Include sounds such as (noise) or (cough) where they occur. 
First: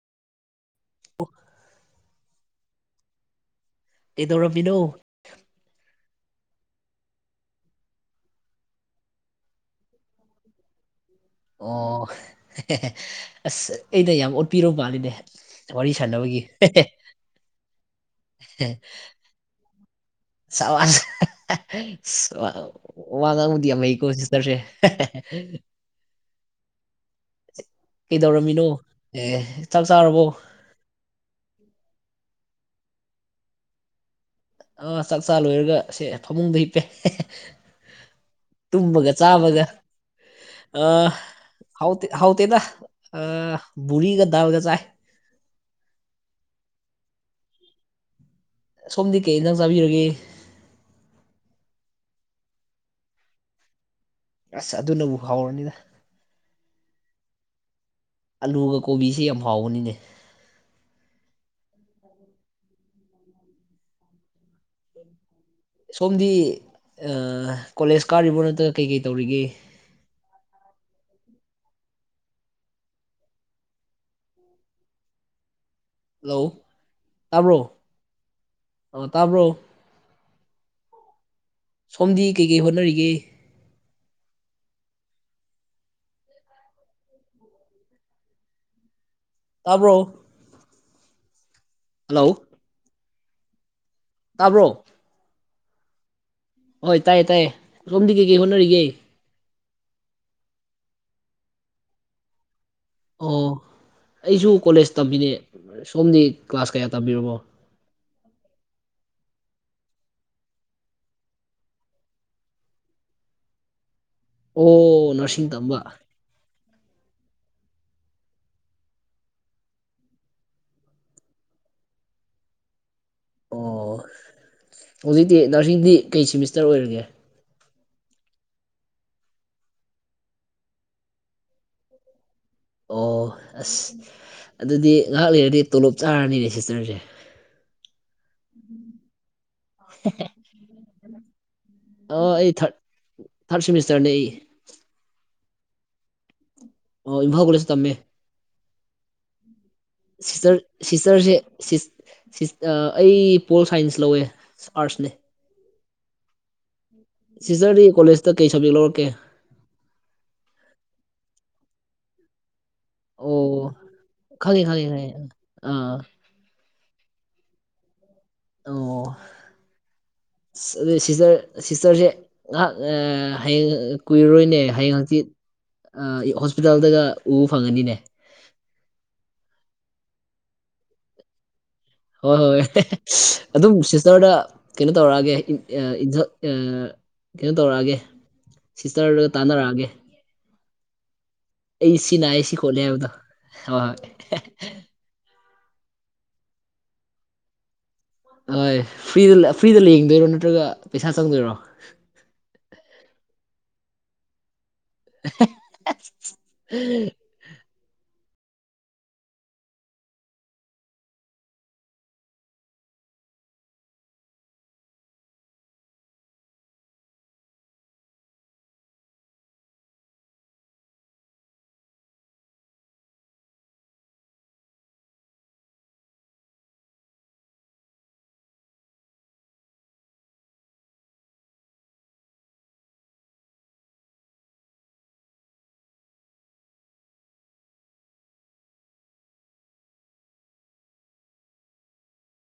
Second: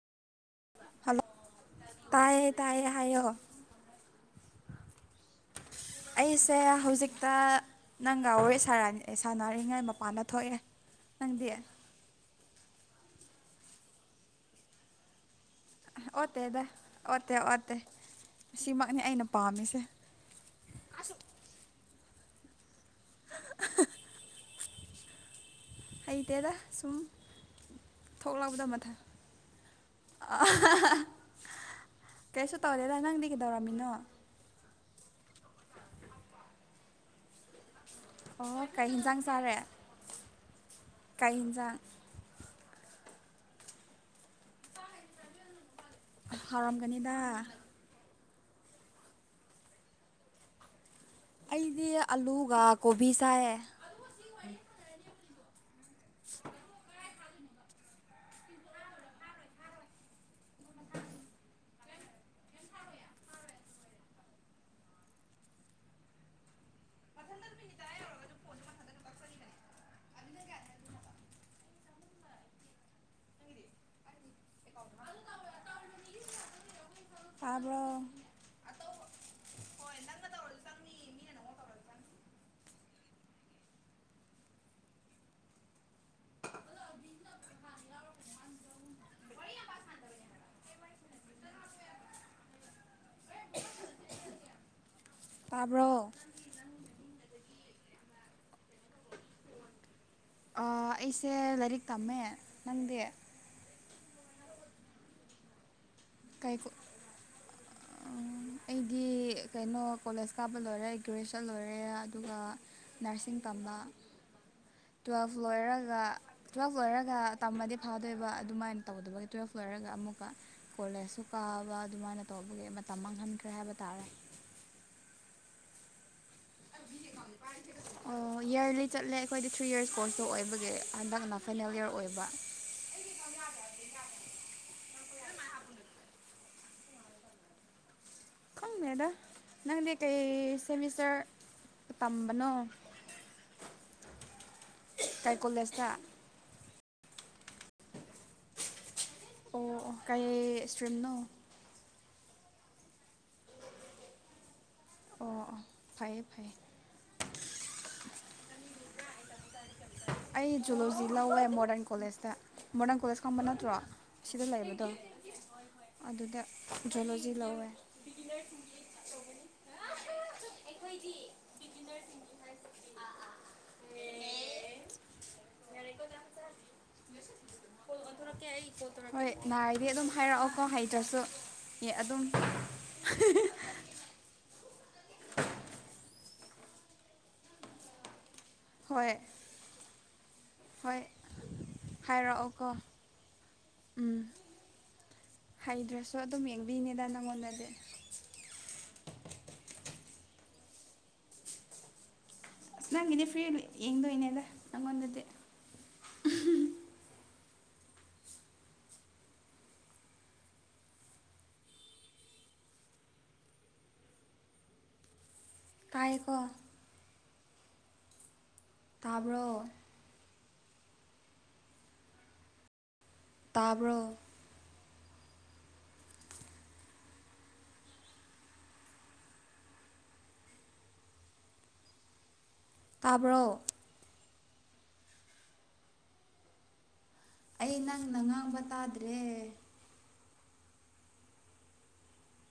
hello ꯇꯥꯏꯌꯦ ꯇꯥꯏꯌꯦ ꯍꯥꯏꯌꯣ ꯀꯩꯗꯧꯔꯝꯃꯤꯅꯣ ꯑꯩꯁꯦ ꯍꯧꯖꯤꯛꯇ ꯅꯪꯒ ꯋꯥꯔꯤ ꯁꯥꯟꯅꯔꯤꯉꯩ ꯃꯄꯥꯟꯗ ꯊꯣꯛꯑꯦ ꯅꯪꯗꯤ ꯑꯣ ꯑꯁ ꯑꯩꯅ ꯌꯥꯝ ꯑꯣꯠꯄꯤꯔꯨ ꯃꯥꯜꯂꯤꯅꯦ ꯋꯥꯔꯤ ꯁꯥꯟꯅꯕꯒꯤ ꯑꯣꯠꯇꯦꯗ ꯑꯣꯠꯇꯦ ꯑꯣꯠꯇꯦ ꯁꯤꯃꯛꯅꯤ ꯑꯩꯅ ꯄꯥꯝꯃꯤꯁꯦ ꯁꯋꯥꯁ ꯑ ꯋꯥ ꯉꯥꯡꯕꯗꯤ ꯌꯥꯝ ꯍꯩꯀꯣ ꯁꯤꯁꯇꯔꯁꯦ ꯍꯩꯇꯦꯗ ꯁꯨꯝ ꯀꯩꯗꯧꯔꯝꯃꯤꯅꯣ ꯊꯣꯛꯂꯛꯄꯗ ꯃꯊ ꯑꯦ ꯆꯥꯛ ꯆꯥꯔꯕꯣ ꯀꯩꯁꯨ ꯇꯧꯔꯦꯗ ꯅꯪꯗꯤ ꯀꯩꯗꯧꯔꯝꯃꯤꯅꯣ ꯑꯥ ꯆꯥꯛ ꯆꯥ ꯂꯣꯏꯔꯒ ꯁꯦ ꯐꯃꯨꯡꯗ ꯍꯤꯞꯄꯦ ꯑꯣ ꯀꯩ ꯍꯤꯟꯖꯥꯡ ꯆꯥꯔꯦ ꯑ ꯀꯩ ꯍꯤꯟꯖꯥꯡ ꯍꯥꯎ ꯍꯥꯎ ꯇꯦꯗ ꯑ ꯕꯨꯔꯤꯒ ꯗꯥꯜꯒ ꯆꯥꯏ ꯍꯥꯎꯔꯝꯒꯅꯤꯗꯥ ꯁꯣꯝꯗꯤ ꯀꯩ ꯍꯤꯟꯖꯥꯡ ꯆꯥꯕꯤꯔꯒꯦ ꯑꯩꯗꯤ ꯑꯂꯨꯒ ꯀꯣꯕꯤ ꯁꯥꯑꯦ ꯑꯁ ꯑꯗꯨꯅꯕꯨ ꯍꯥꯎꯔꯅꯤꯗ ꯑꯂꯨꯒ ꯀꯣꯕꯤꯁꯤ ꯌꯥꯝ ꯍꯥꯎꯕꯅꯤꯅꯦ ꯁꯣꯝꯗꯤ ꯑ ꯀꯣꯂꯦꯖ ꯀꯥꯔꯤꯕꯣ ꯅꯠꯇ꯭ꯔꯒ ꯀꯩ ꯀꯩ ꯇꯧꯔꯤꯒꯦ (inaudible) ꯍꯜꯂꯣ ꯇꯥꯕ꯭ꯔꯣ ꯑ ꯇꯥꯕ꯭ꯔꯣ ꯁꯣꯝꯗꯤ ꯀꯩꯀꯩ ꯍꯣꯠꯅꯔꯤꯒꯦ ꯇꯥꯕ꯭ꯔꯣ ꯍꯜꯂꯣ ꯇꯥꯕ꯭ꯔꯣ ꯇꯥꯕ꯭ꯔꯣ ꯍꯣꯏ ꯇꯥꯏꯌꯦ ꯇꯥꯏꯌꯦ ꯁꯣꯝꯗꯤ ꯀꯩꯀꯩ ꯍꯣꯠꯅꯔꯤꯒꯦ ꯑ ꯑꯩꯁꯦ ꯂꯥꯏꯔꯤꯛ ꯇꯝꯃꯦ ꯅꯪꯗꯤ ꯑꯣ ꯑꯩꯁꯨ ꯀꯣꯂꯦꯖ ꯇꯝꯃꯤꯅꯦ ꯁꯣꯝꯗꯤ ꯀꯩ ꯀ꯭ꯂꯥꯁ ꯀꯌꯥ ꯇꯝꯕꯤꯔꯕꯣ ꯑꯩꯗꯤ ꯀꯩꯅꯣ ꯀꯣꯂꯦꯖ ꯀꯥꯕ ꯂꯣꯏꯔꯦ ꯒ꯭ꯔꯦꯖꯨꯌꯦꯁꯟ ꯂꯣꯏꯔꯦ ꯑꯗꯨꯒ ꯅꯔꯁꯤꯡ ꯇꯝꯕ ꯑꯣ ꯇꯨꯋꯦꯜꯐ ꯅꯔꯁꯤꯡ ꯇꯝꯕ ꯂꯣꯏꯔꯒ ꯇꯨꯋꯦꯜꯐ ꯂꯣꯏꯔꯒ ꯇꯝꯃꯗꯤ ꯐꯗꯣꯏꯕ ꯑꯗꯨꯃꯥꯏꯅ ꯇꯧꯗꯕꯒꯤ ꯇꯨꯋꯜꯐ ꯂꯣꯏꯔꯒ ꯑꯃꯨꯛꯀ ꯀꯣꯂꯦꯖꯁꯨ ꯀꯥꯕ ꯑꯗꯨꯃꯥꯏꯅ ꯇꯧꯕꯒꯤ ꯃꯇꯝ ꯃꯥꯡꯍꯟꯈ꯭ꯔꯦ ꯍꯥꯏꯕ ꯑꯣ ꯇꯥꯔꯦ ꯍꯧꯖꯤꯛꯇꯤ ꯅꯔꯁꯤꯡꯗꯤ ꯀꯩ ꯁꯦꯃꯤꯁꯇꯔ ꯑꯣꯏꯔꯒꯦ ꯑꯣ ꯏꯌꯥꯔꯂꯤ ꯆꯠꯂꯦ ꯑꯩꯈꯣꯏꯗꯤ ꯊ꯭ꯔꯤ ꯌꯔꯁ ꯀꯣꯔꯁꯇꯣ ꯑꯣꯏꯕꯒꯤ ꯍꯟꯗꯛꯅ ꯐꯥꯏꯅꯦꯜ ꯌꯔ ꯑꯣꯏꯕ ꯑꯣ ꯑꯁ ꯑꯗꯨꯗꯤ ꯉꯍꯥꯛ ꯂꯩꯔꯗꯤ ꯇꯣꯂꯣꯞ ꯆꯥꯔꯅꯤꯅꯦ ꯁꯤꯁꯇꯔꯁꯦ ꯈꯪꯗꯦꯗ ꯅꯪꯗꯤ ꯀꯩ ꯁꯦꯃꯤꯁꯇꯔ (inaudible) ꯑꯣ ꯇꯝꯕꯅꯣ ꯑꯩ ꯊꯥꯔ ꯊꯥꯔꯠ ꯁꯤꯦꯃꯤꯁꯇꯔꯅꯦ ꯑꯩ ꯀꯣꯂꯦꯁꯇ ꯑꯣ ꯏꯝꯐꯥꯜ ꯀꯣꯂꯦꯁ ꯇꯝꯃꯦ ꯑꯣ ꯑꯣ ꯀꯩ ꯁꯤꯁꯇꯔ ꯏꯁꯇ꯭ꯔꯤꯝꯅꯣ ꯁꯤꯁꯇꯔꯁꯦ ꯁꯤꯁ ꯁꯤ ꯑ ꯑꯩ ꯄꯣꯜ ꯁꯥꯏꯟꯁ ꯂꯧꯋꯦ ꯑꯥꯔꯠꯅꯦ ꯑꯣ ꯑꯣ ꯐꯩꯌꯦ ꯐꯩꯌꯦ ꯁꯤꯖꯔꯗꯤ ꯀꯣꯂꯦꯖꯇ ꯀꯩ ꯁꯕꯖꯦꯛ ꯂꯧꯔꯛ ꯑꯦ ꯑꯩ ꯖꯨꯜꯂꯣꯖꯤ ꯂꯧꯋꯦ ꯃꯣꯗꯔꯟ ꯀꯣꯂꯦꯁꯇ ꯃꯣꯗꯔꯟ ꯀꯣꯂꯦꯖ ꯑꯣ ꯈꯪꯕ ꯅꯠꯇ꯭ꯔꯣ ꯁꯤꯗ ꯈꯪꯉꯦ ꯈꯪꯉꯦ ꯂꯩꯕꯗꯣ ꯈꯪꯉꯦ ꯑꯥ ꯑꯗꯨꯗ ꯖꯨꯂꯣꯖꯤ ꯂꯧꯋꯦ ꯑꯣ ꯑꯗꯨ ꯁꯤꯁꯇꯔ ꯁꯤꯁꯇꯔꯁꯦ ꯉꯥꯏꯍꯥꯛ ꯍꯌꯦꯡ ꯀꯨꯏꯔꯔꯣꯏꯅꯦ ꯍꯌꯦꯡ ꯍꯪꯆꯤꯠ ꯍꯣꯁꯄꯤꯇꯥꯜꯗꯒ ꯎꯕ ꯐꯪꯉꯅꯤꯅꯦ ꯗꯤ ꯑꯗꯨꯝ ꯍꯥꯏꯔꯛꯑꯣꯀꯣ ꯍꯩꯇ꯭ꯔꯁꯨ ꯑꯦ ꯑꯗꯨꯝ ꯍꯣꯏ ꯍꯣꯏ ꯑꯗꯨꯝ ꯁꯤꯁꯇꯔꯗ ꯀꯩꯅꯣ ꯇꯧꯔꯛꯑꯒꯦ ꯀꯩꯅꯣ ꯇꯧꯔꯛꯑꯒꯦ ꯍꯣꯏ ꯁꯤꯁꯇꯔꯗ ꯇꯥꯟꯅꯔꯛꯑꯒꯦ ꯍꯣꯏ ꯑꯦꯁꯤ ꯅꯥꯏ ꯁꯤ ꯍꯥꯏꯔꯛꯑꯣꯀꯣ ꯈꯣꯠꯂꯦ ꯍꯥꯢꯕꯗꯣ ꯍꯣ ꯍꯣꯢ ꯎꯝ ꯍꯩꯗ꯭ꯔꯁꯨ ꯑꯗꯨꯝ ꯌꯦꯡꯕꯤꯅꯦꯗ ꯅꯪꯉꯣꯟꯗꯗꯤ ꯍꯣꯏ ꯐ꯭ꯔꯤꯗ ꯐ꯭ꯔꯤꯗ ꯌꯦꯡꯗꯣꯏꯔꯣ ꯅꯠꯇ꯭ꯔꯒ ꯄꯩꯁꯥ ꯆꯪꯗꯣꯏꯔꯣ ꯅꯪꯒꯤꯗꯤ ꯐ꯭ꯔꯤ ꯌꯦꯡꯗꯣꯏꯅꯦꯗ ꯅꯪꯉꯣꯟꯗꯗꯤ (unintelligible) ꯇꯥꯏꯀꯣ ꯇꯥꯕ꯭ꯔꯣ ꯇꯥꯕ꯭ꯔꯣ ꯇꯥꯕ꯭ꯔꯣ ꯑꯩ ꯅꯪꯅ ꯉꯥꯡꯕ ꯇꯥꯗ꯭ꯔꯦ